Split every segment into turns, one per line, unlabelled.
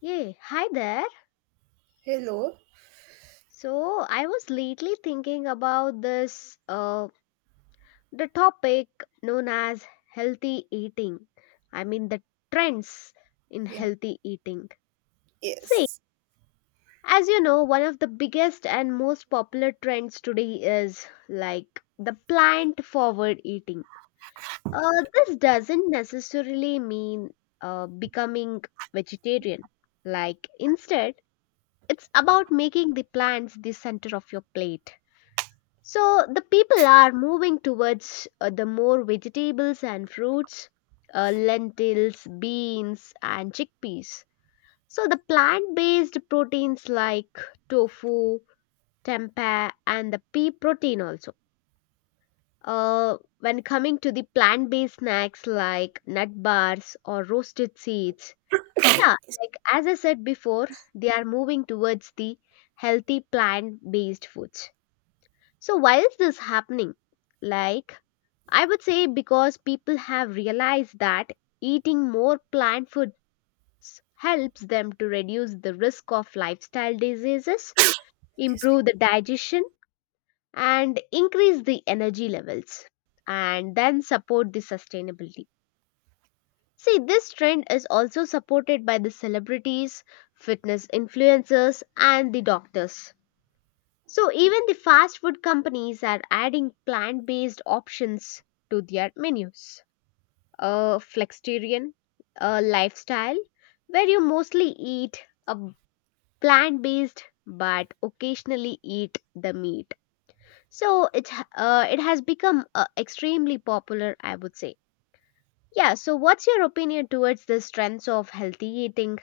Yeah, hi there.
Hello.
So I was lately thinking about this the topic known as healthy eating. I mean the trends in
Yeah.
healthy eating. See,
Yes.
as you know, one of the biggest and most popular trends today is like the plant forward eating. This doesn't necessarily mean becoming vegetarian. Like instead, it's about making the plants the center of your plate. So the people are moving towards the more vegetables and fruits, lentils, beans, and chickpeas. So the plant-based proteins like tofu, tempeh, and the pea protein also. When coming to the plant-based snacks like nut bars or roasted seeds, yeah, like as I said before, they are moving towards the healthy plant-based foods. So why is this is happening? Like I would say because people have realized that eating more plant foods helps them to reduce the risk of lifestyle diseases,
Excuse me.
improve the digestion, and increase the energy levels, and then support the sustainability. See, this trend is also supported by the celebrities, fitness influencers, and the doctors. So, even the fast food companies are adding plant based options to their menus. A flexitarian lifestyle where you mostly eat a plant based but occasionally eat the meat. So it has become extremely popular, I would say. Yeah, so what's your opinion towards the strengths of healthy eating?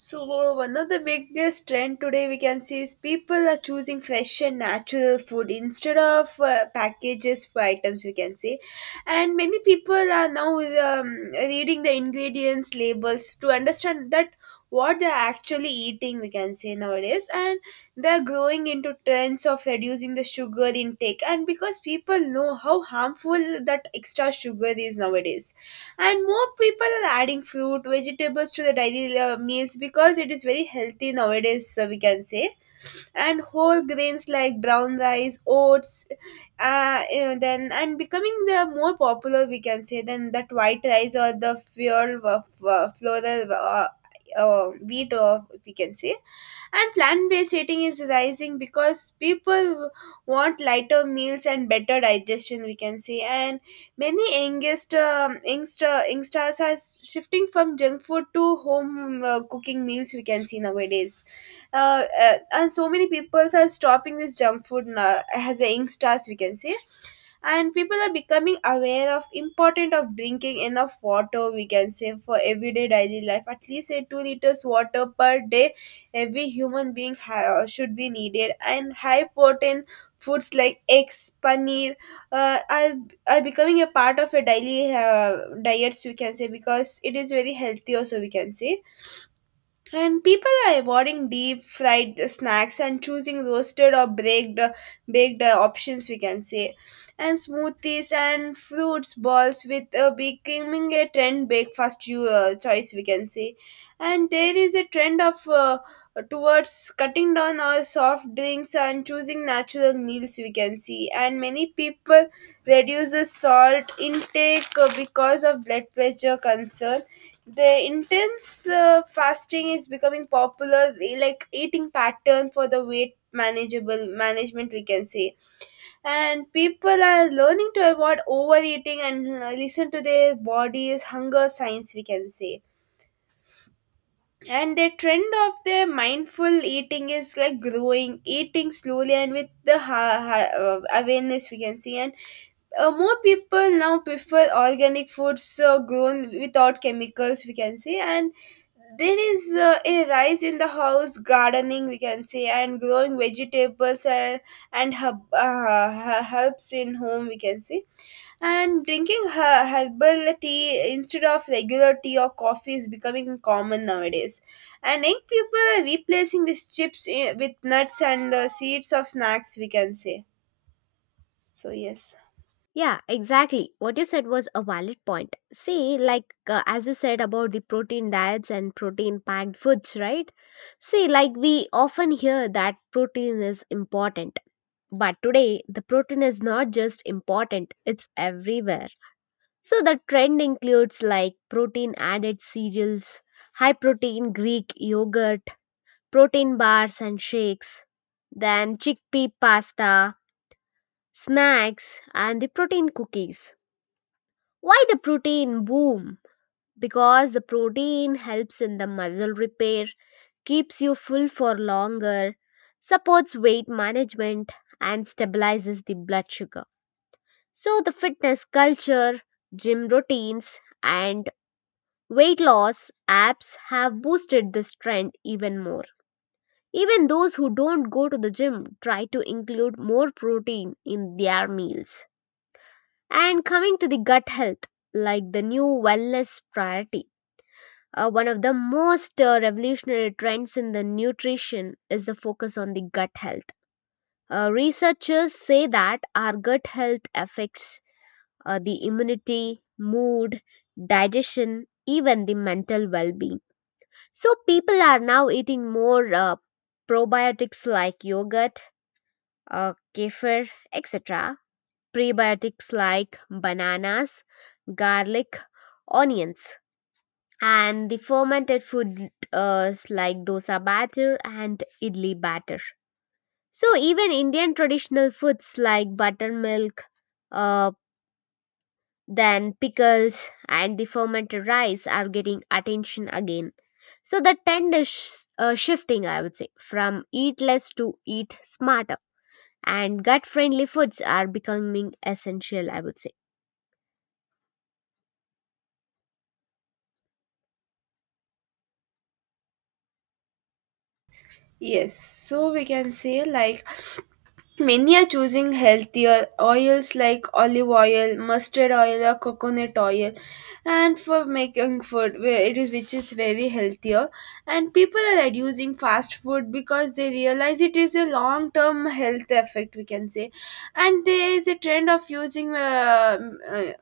So one of the biggest trend today we can see is people are choosing fresh and natural food instead of packages for items we can see, and many people are now um, reading the ingredients labels to understand that what they're actually eating we can say nowadays, and they're growing into trends of reducing the sugar intake and because people know how harmful that extra sugar is nowadays, and more people are adding fruit vegetables to the daily meals because it is very healthy nowadays we can say, and whole grains like brown rice, oats, then and becoming the more popular we can say than that white rice or the fuel of floral wheat or we can say, and plant-based eating is rising because people want lighter meals and better digestion we can say, and many youngest youngsters are shifting from junk food to home cooking meals we can see nowadays, and so many people are stopping this junk food now, as a youngsters we can say, and people are becoming aware of important of drinking enough water we can say for everyday daily life at least a 2 liters water per day every human being should be needed, and high protein foods like eggs paneer uh, are, are becoming a part of a daily diets we can say because it is very healthy also we can say, and people are avoiding deep fried snacks and choosing roasted or baked options we can say. And smoothies and fruits balls with becoming a trend breakfast choice we can say. And there is a trend of towards cutting down our soft drinks and choosing natural meals we can see. And many people reduce the salt intake because of blood pressure concern, the intense fasting is becoming popular like eating pattern for the weight manageable management we can say, and people are learning to avoid overeating and listen to their bodies hunger signs we can say, and the trend of the mindful eating is like growing eating slowly and with the awareness we can see, and more people now prefer organic foods grown without chemicals we can say, and there is a rise in the house gardening we can say and growing vegetables and herbs in home we can say, and drinking herbal tea instead of regular tea or coffee is becoming common nowadays, and young people are replacing these chips with nuts and seeds of snacks we can say, so yes.
Yeah, exactly. What you said was a valid point. See, like as you said about the protein diets and protein packed foods, right? See, like we often hear that protein is important. But today, the protein is not just important, it's everywhere. So the trend includes like protein added cereals, high protein Greek yogurt, protein bars and shakes, then chickpea pasta, snacks, and the protein cookies. Why the protein boom? Because the protein helps in the muscle repair, keeps you full for longer, supports weight management, and stabilizes the blood sugar. So, the fitness culture, gym routines, and weight loss apps have boosted this trend even more. Even those who don't go to the gym try to include more protein in their meals. And coming to the gut health, like the new wellness priority, one of the most revolutionary trends in the nutrition is the focus on the gut health. Researchers say that our gut health affects the immunity, mood, digestion, even the mental well being. So, people are now eating more probiotics like yogurt, kefir, etc., prebiotics like bananas, garlic, onions. And the fermented food like dosa batter and idli batter. So even Indian traditional foods like buttermilk, uh, then pickles and the fermented rice are getting attention again. So the trend is shifting, I would say, from eat less to eat smarter. And gut friendly foods are becoming essential, I would say.
Yes, so we can say like many are choosing healthier oils like olive oil, mustard oil, or coconut oil, and for making food, where it is which is very healthier. And people are reducing fast food because they realize it is a long term health effect, we can say. And there is a trend of using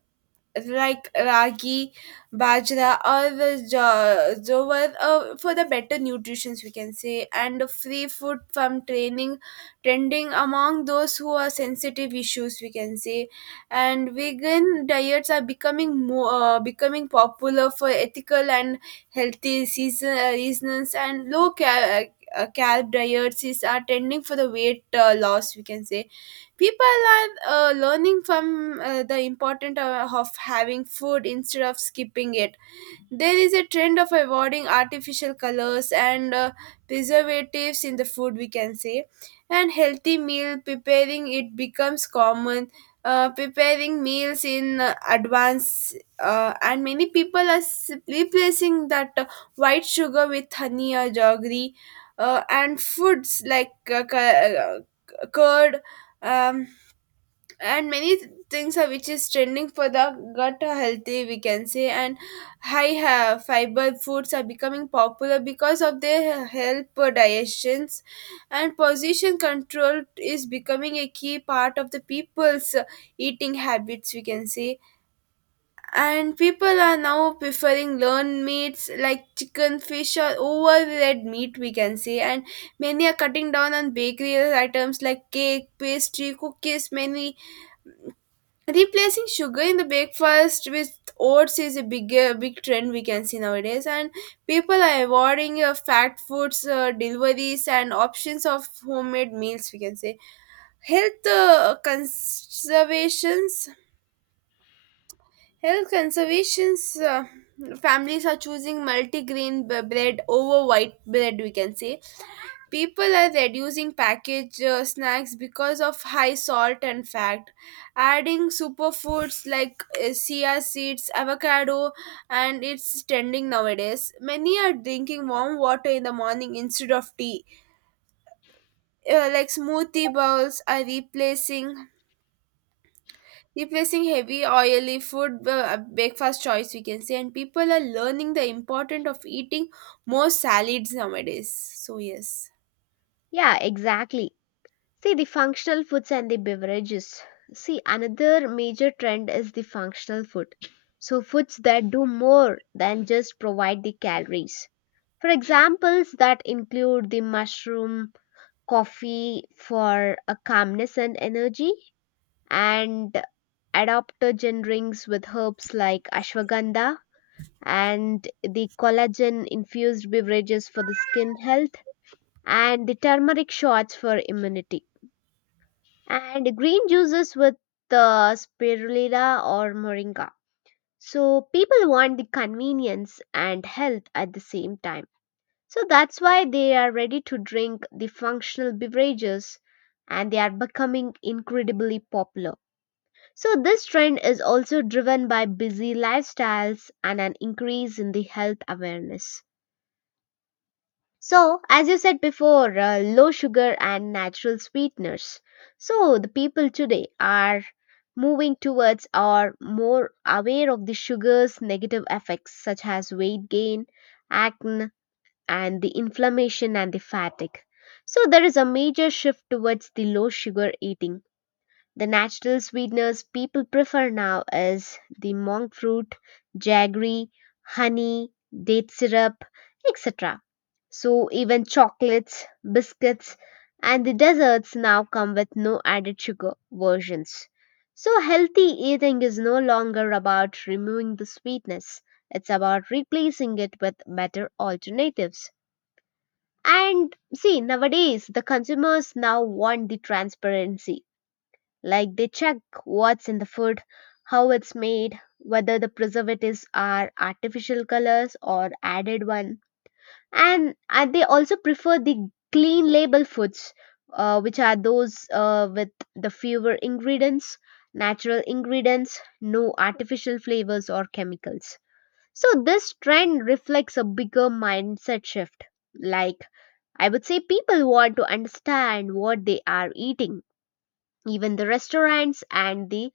like ragi, bajra, or jowar for the better nutrition, we can say, and free food from training, trending among those who are sensitive issues, we can say, and vegan diets are becoming more becoming popular for ethical and healthy season reasons, and carb diets is are trending for the weight loss, we can say. People are learning from the importance of having food instead of skipping it. There is a trend of avoiding artificial colors and preservatives in the food we can say, and healthy meal preparing it becomes common, preparing meals in advance, and many people are replacing that white sugar with honey or jaggery, and foods like curd, um, and many things are which is trending for the gut are healthy we can say, and high fiber foods are becoming popular because of their help for digestions, and position control is becoming a key part of the people's eating habits we can say, and people are now preferring lean meats like chicken fish or over red meat we can say, and many are cutting down on bakery items like cake pastry cookies many. Replacing sugar in the breakfast with oats is a big trend we can see nowadays, and people are avoiding fat foods, deliveries, and options of homemade meals. We can say health conservations. Health conservations. Families are choosing multigrain bread over white bread. We can say people are reducing packaged snacks because of high salt and fat. Adding superfoods like chia seeds, avocado, and it's trending nowadays. Many are drinking warm water in the morning instead of tea. Like smoothie bowls are replacing heavy oily food breakfast choice we can say, and people are learning the importance of eating more salads nowadays, so yes.
Yeah, exactly. See, the functional foods and the beverages. See, another major trend is the functional food. So, foods that do more than just provide the calories. For examples, that include the mushroom, coffee for a calmness and energy, and adaptogen drinks with herbs like ashwagandha, and the collagen infused beverages for the skin health, and the turmeric shots for immunity, and green juices with the spirulina or moringa. So, people want the convenience and health at the same time. So that's why they are ready to drink the functional beverages and they are becoming incredibly popular. So this trend is also driven by busy lifestyles and an increase in the health awareness. So, as you said before, low sugar and natural sweeteners. So, the people today are moving towards or more aware of the sugar's negative effects such as weight gain, acne, and the inflammation and the fatigue. So there is a major shift towards the low sugar eating. The natural sweeteners people prefer now is the monk fruit, jaggery, honey, date syrup, etc. So even chocolates, biscuits, and the desserts now come with no added sugar versions. So healthy eating is no longer about removing the sweetness. It's about replacing it with better alternatives. And see, nowadays the consumers now want the transparency. Like they check what's in the food, how it's made, whether the preservatives are artificial colors or added one. And they also prefer the clean label foods, which are those with the fewer ingredients, natural ingredients, no artificial flavors or chemicals. So this trend reflects a bigger mindset shift, like I would say people want to understand what they are eating. Even the restaurants and the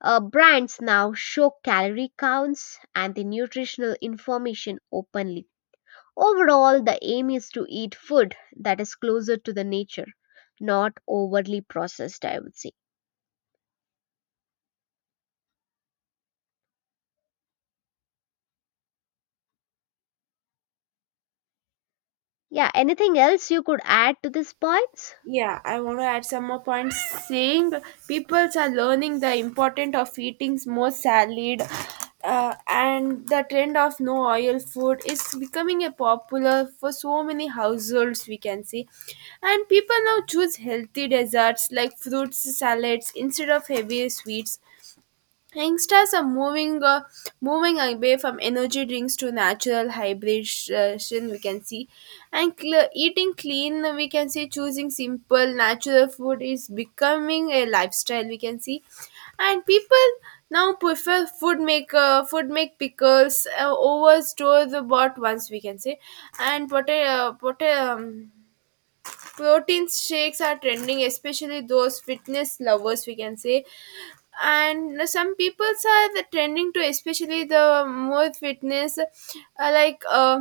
brands now show calorie counts and the nutritional information openly. Overall, the aim is to eat food that is closer to the nature, not overly processed, I would say. Yeah, anything else you could add to these points?
Yeah, I want to add some more points saying peoples are learning the importance of eating more salad, and the trend of no oil food is becoming a popular for so many households we can see, and people now choose healthy desserts like fruits salads instead of heavy sweets. Youngsters are moving away from energy drinks to natural hydration we can see, and eating clean we can say, choosing simple natural food is becoming a lifestyle we can see, and people now prefer food maker food make pickles over store the bought ones we can say, and protein shakes are trending especially those fitness lovers we can say, and some people are the trending to especially the more fitness like uh,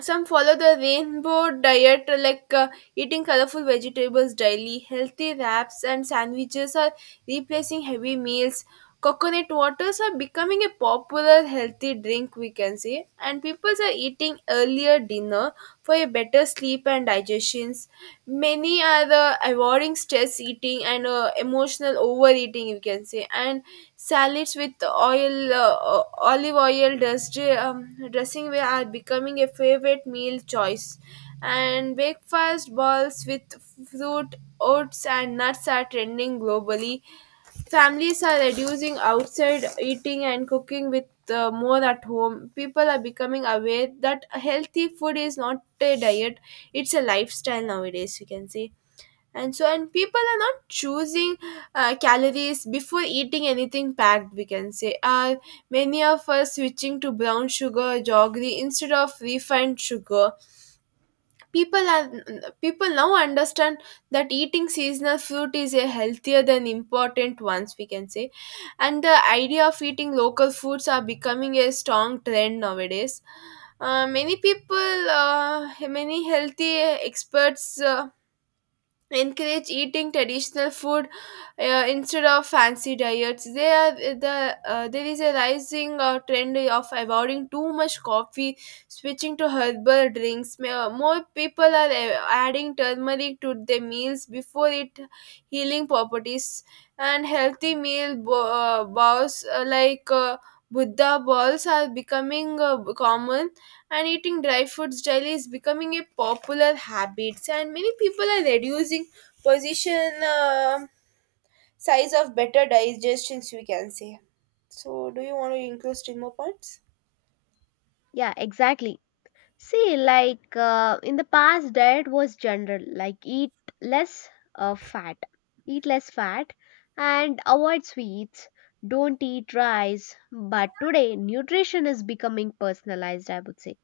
some follow the rainbow diet, eating colorful vegetables daily, healthy wraps and sandwiches are replacing heavy meals. Coconut waters are becoming a popular healthy drink we can say, and people are eating earlier dinner for a better sleep and digestions. Many are the avoiding stress eating and emotional overeating you can say, and salads with oil olive oil dressing way are becoming a favorite meal choice, and breakfast balls with fruit oats and nuts are trending globally. Families are reducing outside eating and cooking with more at home. People are becoming aware that healthy food is not a diet, it's a lifestyle nowadays, you can say. And so, and people are not choosing calories before eating anything packed, we can say. Many of us switching to brown sugar, or jaggery instead of refined sugar. People are, people now understand that eating seasonal fruit is a healthier than important ones we can say, and the idea of eating local foods are becoming a strong trend nowadays. Many people, many healthy experts encourage eating traditional food instead of fancy diets they are the there is a rising trend of avoiding too much coffee, switching to herbal drinks. More people are adding turmeric to their meals before it healing properties, and healthy bowls buddha balls are becoming common, and eating dry foods daily is becoming a popular habit, and many people are reducing position, um, size of better digestions we can say. So do you want to include still more points?
Yeah, exactly. See, like in the past, diet was general, like less uh, fat, eat less fat, and avoid sweets. Don't eat rice. But today, nutrition is becoming personalized, I would say.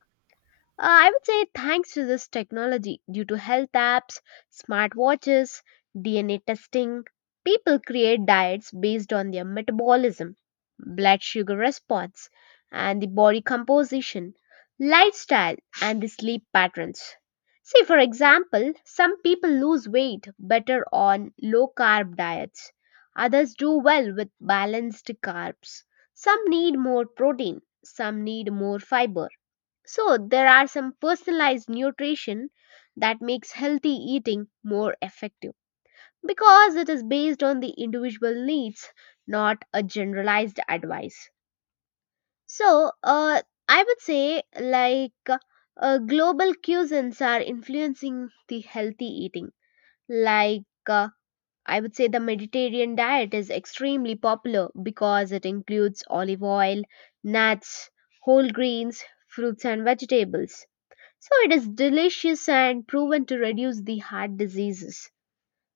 I would say thanks to this technology, due to health apps, smartwatches, DNA testing, people create diets based on their metabolism, blood sugar response, and the body composition, lifestyle, and the sleep patterns. See, for example, some people lose weight better on low carb diets. Others do well with balanced carbs. Some need more protein. Some need more fiber, so there are some personalized nutrition that makes healthy eating more effective because it is based on the individual needs, not a generalized advice. So uh, I would say like global cuisines are influencing the healthy eating. Like uh, I would say the Mediterranean diet is extremely popular because it includes olive oil, nuts, whole grains, fruits and vegetables, so it is delicious and proven to reduce the heart diseases.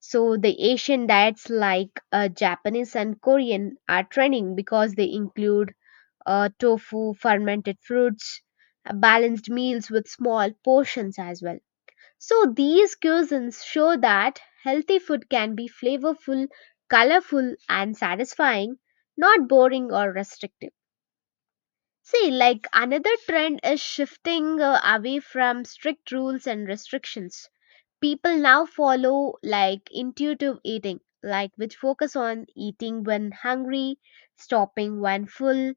So the Asian diets like Japanese and Korean are trending because they include tofu, fermented fruits, balanced meals with small portions as well. So these cuisines show that healthy food can be flavorful, colorful, and satisfying, not boring or restrictive. See, like another trend is shifting away from strict rules and restrictions. People now follow like intuitive eating, like which focus on eating when hungry, stopping when full,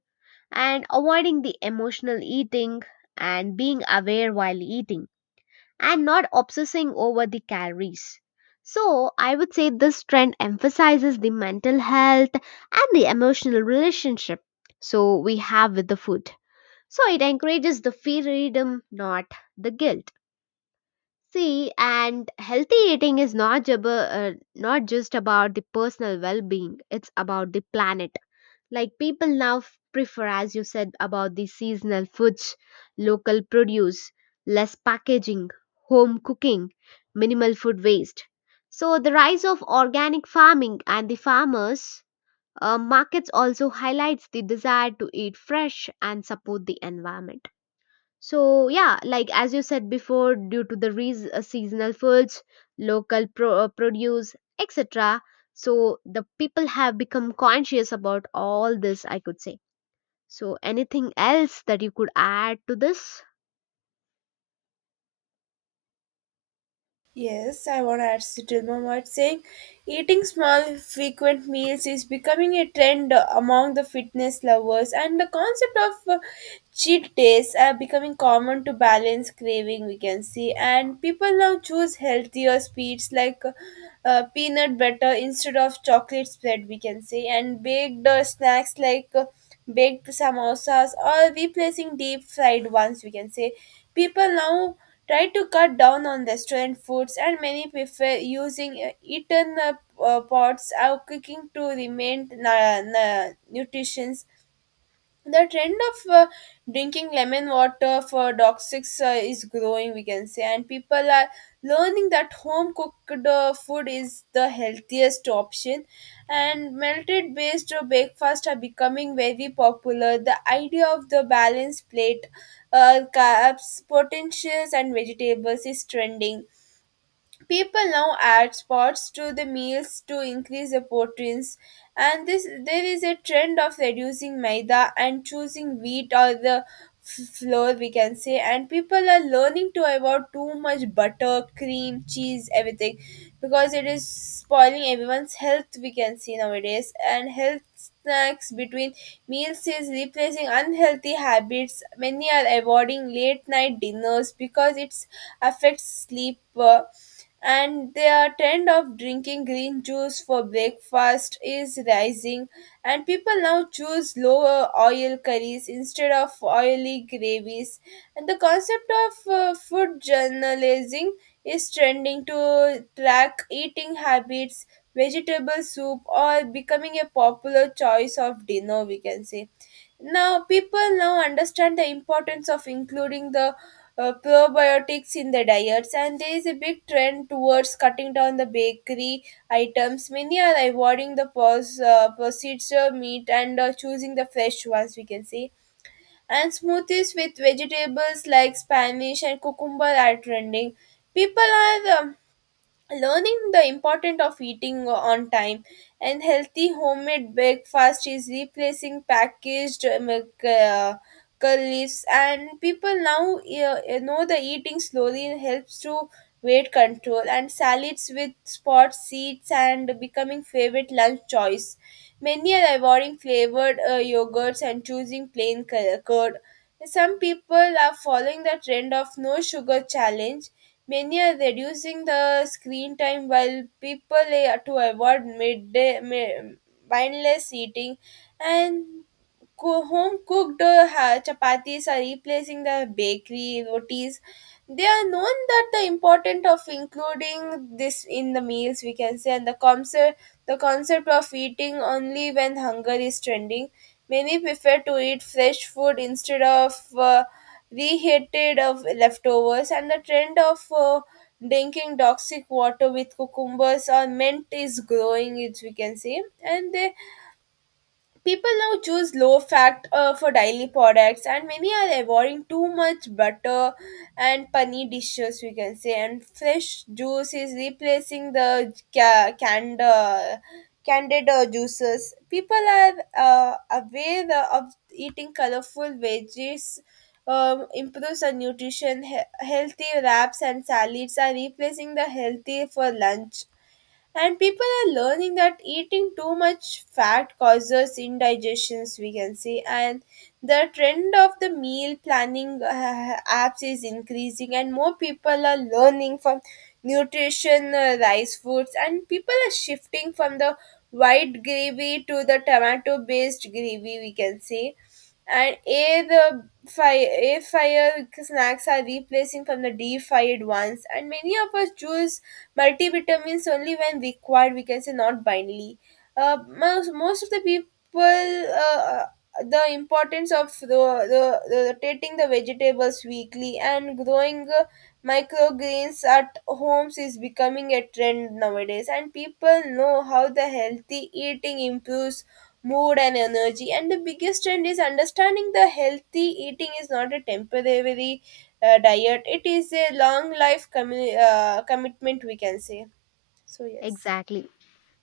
and avoiding the emotional eating and being aware while eating and not obsessing over the calories. So, I would say this trend emphasizes the mental health and the emotional relationship. So, we have with the food. So it encourages the freedom, not the guilt. See, and healthy eating is not just about the personal well-being; it's about the planet. Like people now prefer, as you said, about the seasonal foods, local produce, less packaging, home cooking, minimal food waste. So the rise of organic farming and the farmers markets also highlights the desire to eat fresh and support the environment, so yeah, like as you said before, due to the seasonal foods, produce, etc. So the people have become conscious about all this, I could say. So anything else that you could add to this?
Yes, I want to add Sitilma Mart saying eating small, frequent meals is becoming a trend among the fitness lovers, and the concept of cheat days are becoming common to balance craving, we can see. And people now choose healthier sweets like peanut butter instead of chocolate spread, we can say, and baked snacks like baked samosas or replacing deep fried ones, we can say. People now try to cut down on restaurant foods, and many prefer using eaten pots or cooking to remain nutrition. The trend of drinking lemon water for toxics is growing, we can say, and people are learning that home cooked food is the healthiest option, and melted based breakfast are becoming very popular. The idea of the balanced plate, carbs potentials and vegetables, is trending. People now add spots to the meals to increase the proteins, and this there is a trend of reducing maida and choosing wheat or the flour, we can say, and people are learning to avoid too much butter, cream cheese, everything because it is spoiling everyone's health, we can see nowadays. And health snacks between meals is replacing unhealthy habits. Many are avoiding late night dinners because it affects sleep, and their trend of drinking green juice for breakfast is rising, and people now choose lower oil curries instead of oily gravies, and the concept of food journalism is trending to track eating habits. Vegetable soup or becoming a popular choice of dinner, we can say. Now people now understand the importance of including the probiotics in the diets, and there is a big trend towards cutting down the bakery items. Many are avoiding the procedure meat and choosing the fresh ones, we can see, and smoothies with vegetables like spanish and cucumber are trending. People are learning the importance of eating on time, and healthy homemade breakfast is replacing packaged milk leaves, and people now know the eating slowly helps to weight control, and salads with spot seeds and becoming favorite lunch choice. Many are avoiding flavored yogurts and choosing plain curd. Some people are following the trend of no sugar challenge. Many are reducing the screen time while people to avoid midday mindless eating, and home cooked chapatis are replacing the bakery rotis. They are known that the importance of including this in the meals, we can say, and the concept of eating only when hunger is trending. Many prefer to eat fresh food instead of reheated of leftovers, and the trend of drinking toxic water with cucumbers or mint is growing. It we can say, and they People now choose low fat for daily products, and many are avoiding too much butter and paneer dishes, we can say. And fresh juice is replacing the canned, candid juices. People are aware of eating colorful veggies. Improves our nutrition. Healthy wraps and salads are replacing the healthy for lunch, and people are learning that eating too much fat causes indigestions, we can say. And the trend of the meal planning apps is increasing, and more people are learning from nutrition, rice foods, and people are shifting from the white gravy to the tomato based gravy, we can say, and air fire snacks are replacing from the deep fried ones, and many of us choose multivitamins only when required, we can say, not blindly. Most of the people uh, the importance of the rotating the vegetables weekly and growing microgreens at homes is becoming a trend nowadays, and people know how the healthy eating improves mood and energy. And the biggest trend is understanding the healthy eating is not a temporary diet. It is a long life commitment, we can say. So, yes.
Exactly.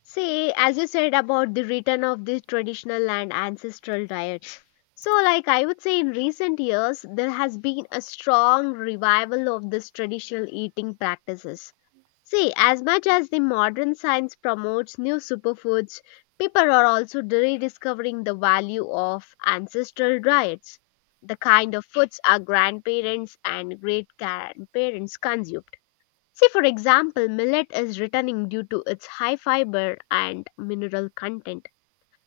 See, as you said about the return of the traditional and ancestral diets. So, like I would say, in recent years, there has been a strong revival of this traditional eating practices. See, as much as the modern science promotes new superfoods, people are also rediscovering the value of ancestral diets, the kind of foods our grandparents and great grandparents consumed. See, for example, millet is returning due to its high fiber and mineral content.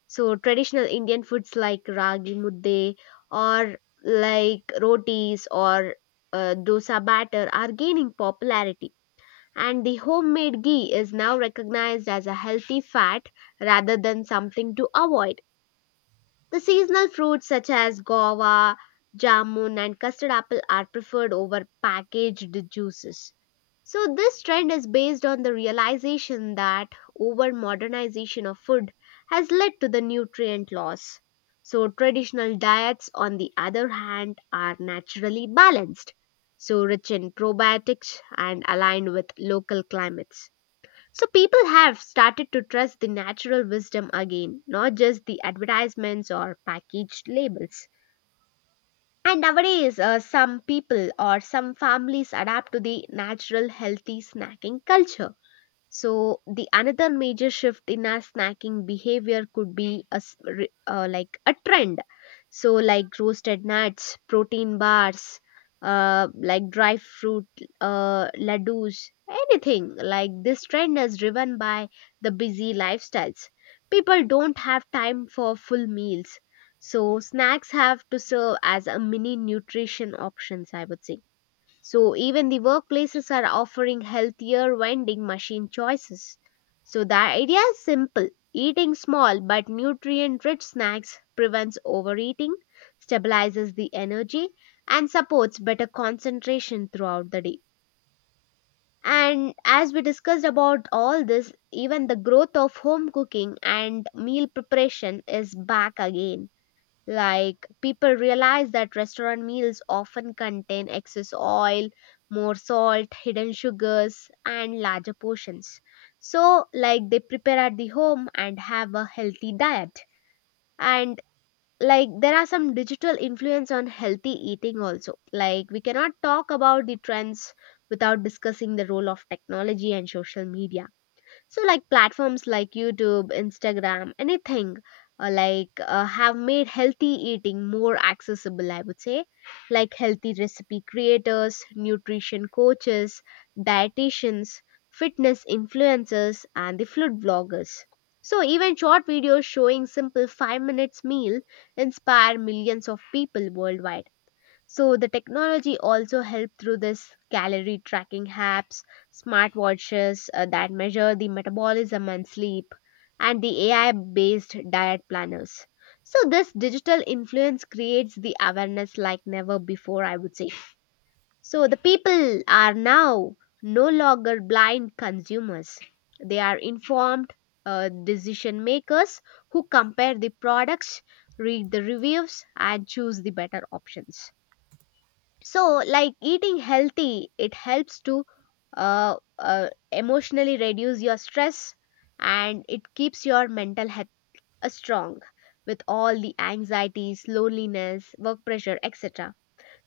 So, traditional Indian foods like ragi mudde or like rotis or dosa batter are gaining popularity. And the homemade ghee is now recognized as a healthy fat rather than something to avoid. The seasonal fruits such as guava, jamun, and custard apple are preferred over packaged juices. So, this trend is based on the realization that over modernization of food has led to the nutrient loss. So, traditional diets, on the other hand, are naturally balanced, so rich in probiotics and aligned with local climates. So people have started to trust the natural wisdom again, not just the advertisements or packaged labels. And nowadays, some people or some families adapt to the natural healthy snacking culture, so the another major shift in our snacking behavior could be like a trend. So like roasted nuts, protein bars, like dry fruit laddus, anything like this trend is driven by the busy lifestyles. People don't have time for full meals, so snacks have to serve as a mini nutrition options, I would say. So even the workplaces are offering healthier vending machine choices. So the idea is simple. Eating small but nutrient rich snacks prevents overeating, stabilizes the energy, and supports better concentration throughout the day. And as we discussed about all this, even the growth of home cooking and meal preparation is back again. Like people realize that restaurant meals often contain excess oil, more salt, hidden sugars, and larger portions. So, like they prepare at the home and have a healthy diet. And like there are some digital influence on healthy eating also. Like we cannot talk about the trends without discussing the role of technology and social media, so, like platforms like YouTube, Instagram, anything have made healthy eating more accessible, I would say. Like healthy recipe creators, nutrition coaches, dietitians, fitness influencers, and the food bloggers. So, even short videos showing simple 5 minute minutes meal inspire millions of people worldwide. So the technology also helped through this calorie tracking apps, smartwatches that measure the metabolism and sleep, and the AI-based diet planners. So this digital influence creates the awareness like never before, I would say. So the people are now no longer blind consumers. They are informed decision makers who compare the products, read the reviews, and choose the better options. So like eating healthy, it helps to emotionally reduce your stress and it keeps your mental health strong with all the anxieties, loneliness, work pressure, etc.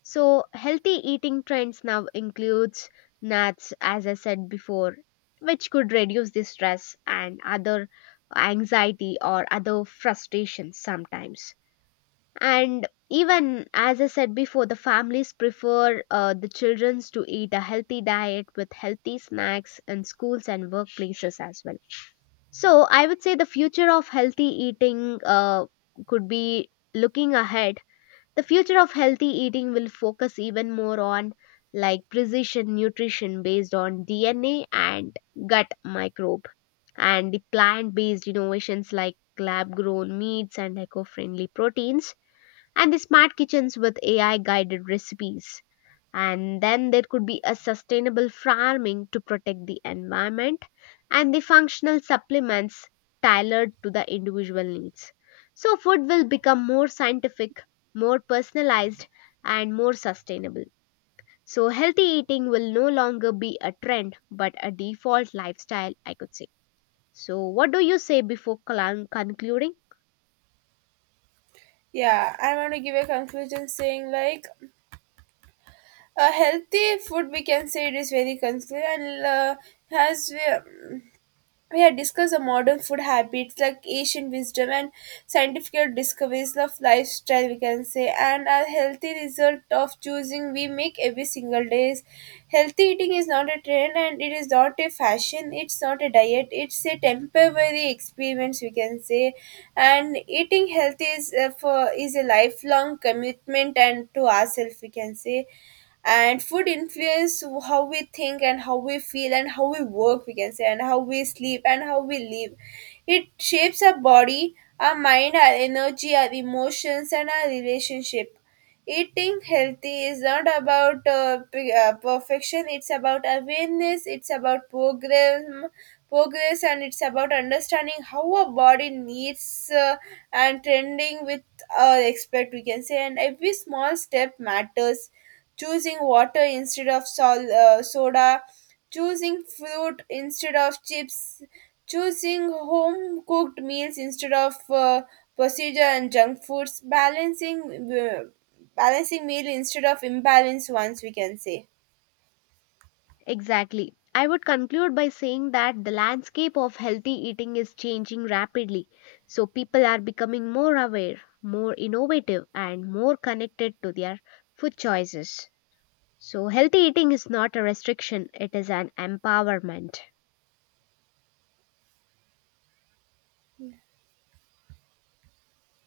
So healthy eating trends now includes nuts, as I said before, which could reduce the stress and other anxiety or other frustrations sometimes. And even as I said before, the families prefer the children to eat a healthy diet with healthy snacks in schools and workplaces as well. So I would say the future of healthy eating could be looking ahead. The future of healthy eating will focus even more on like precision nutrition based on DNA and gut microbe, and the plant based innovations like lab grown meats and eco friendly proteins, and the smart kitchens with AI guided recipes. And then there could be a sustainable farming to protect the environment and the functional supplements tailored to the individual needs. So, food will become more scientific, more personalized, and more sustainable. So, healthy eating will no longer be a trend but a default lifestyle, I could say. So, what do you say before concluding?
Yeah, I want to give a conclusion saying like a healthy food, we can say, it is very conclusive and has. We had discussed the modern food habits like ancient wisdom and scientific discoveries of lifestyle, we can say, and a healthy result of choosing we make every single day. Is Healthy eating is not a trend, and it is not a fashion, it's not a diet, it's a temporary experience, we can say. And eating healthy is, is a lifelong commitment and to ourselves, we can say, and food influence how we think and how we feel and how we work, we can say, and how we sleep and how we live. It shapes our body, our mind, our energy, our emotions, and our relationship. Eating healthy is not about perfection, it's about awareness, it's about progress, and it's about understanding how our body needs, and trending with expect, we can say, and every small step matters. Choosing water instead of soda, choosing fruit instead of chips, choosing home cooked meals instead of procedure and junk foods, balancing uh, balancing meal instead of imbalanced ones, we can say.
Exactly. I would conclude by saying that the landscape of healthy eating is changing rapidly. So people are becoming more aware, more innovative, and more connected to their food choices. So healthy eating is not a restriction, it is an empowerment.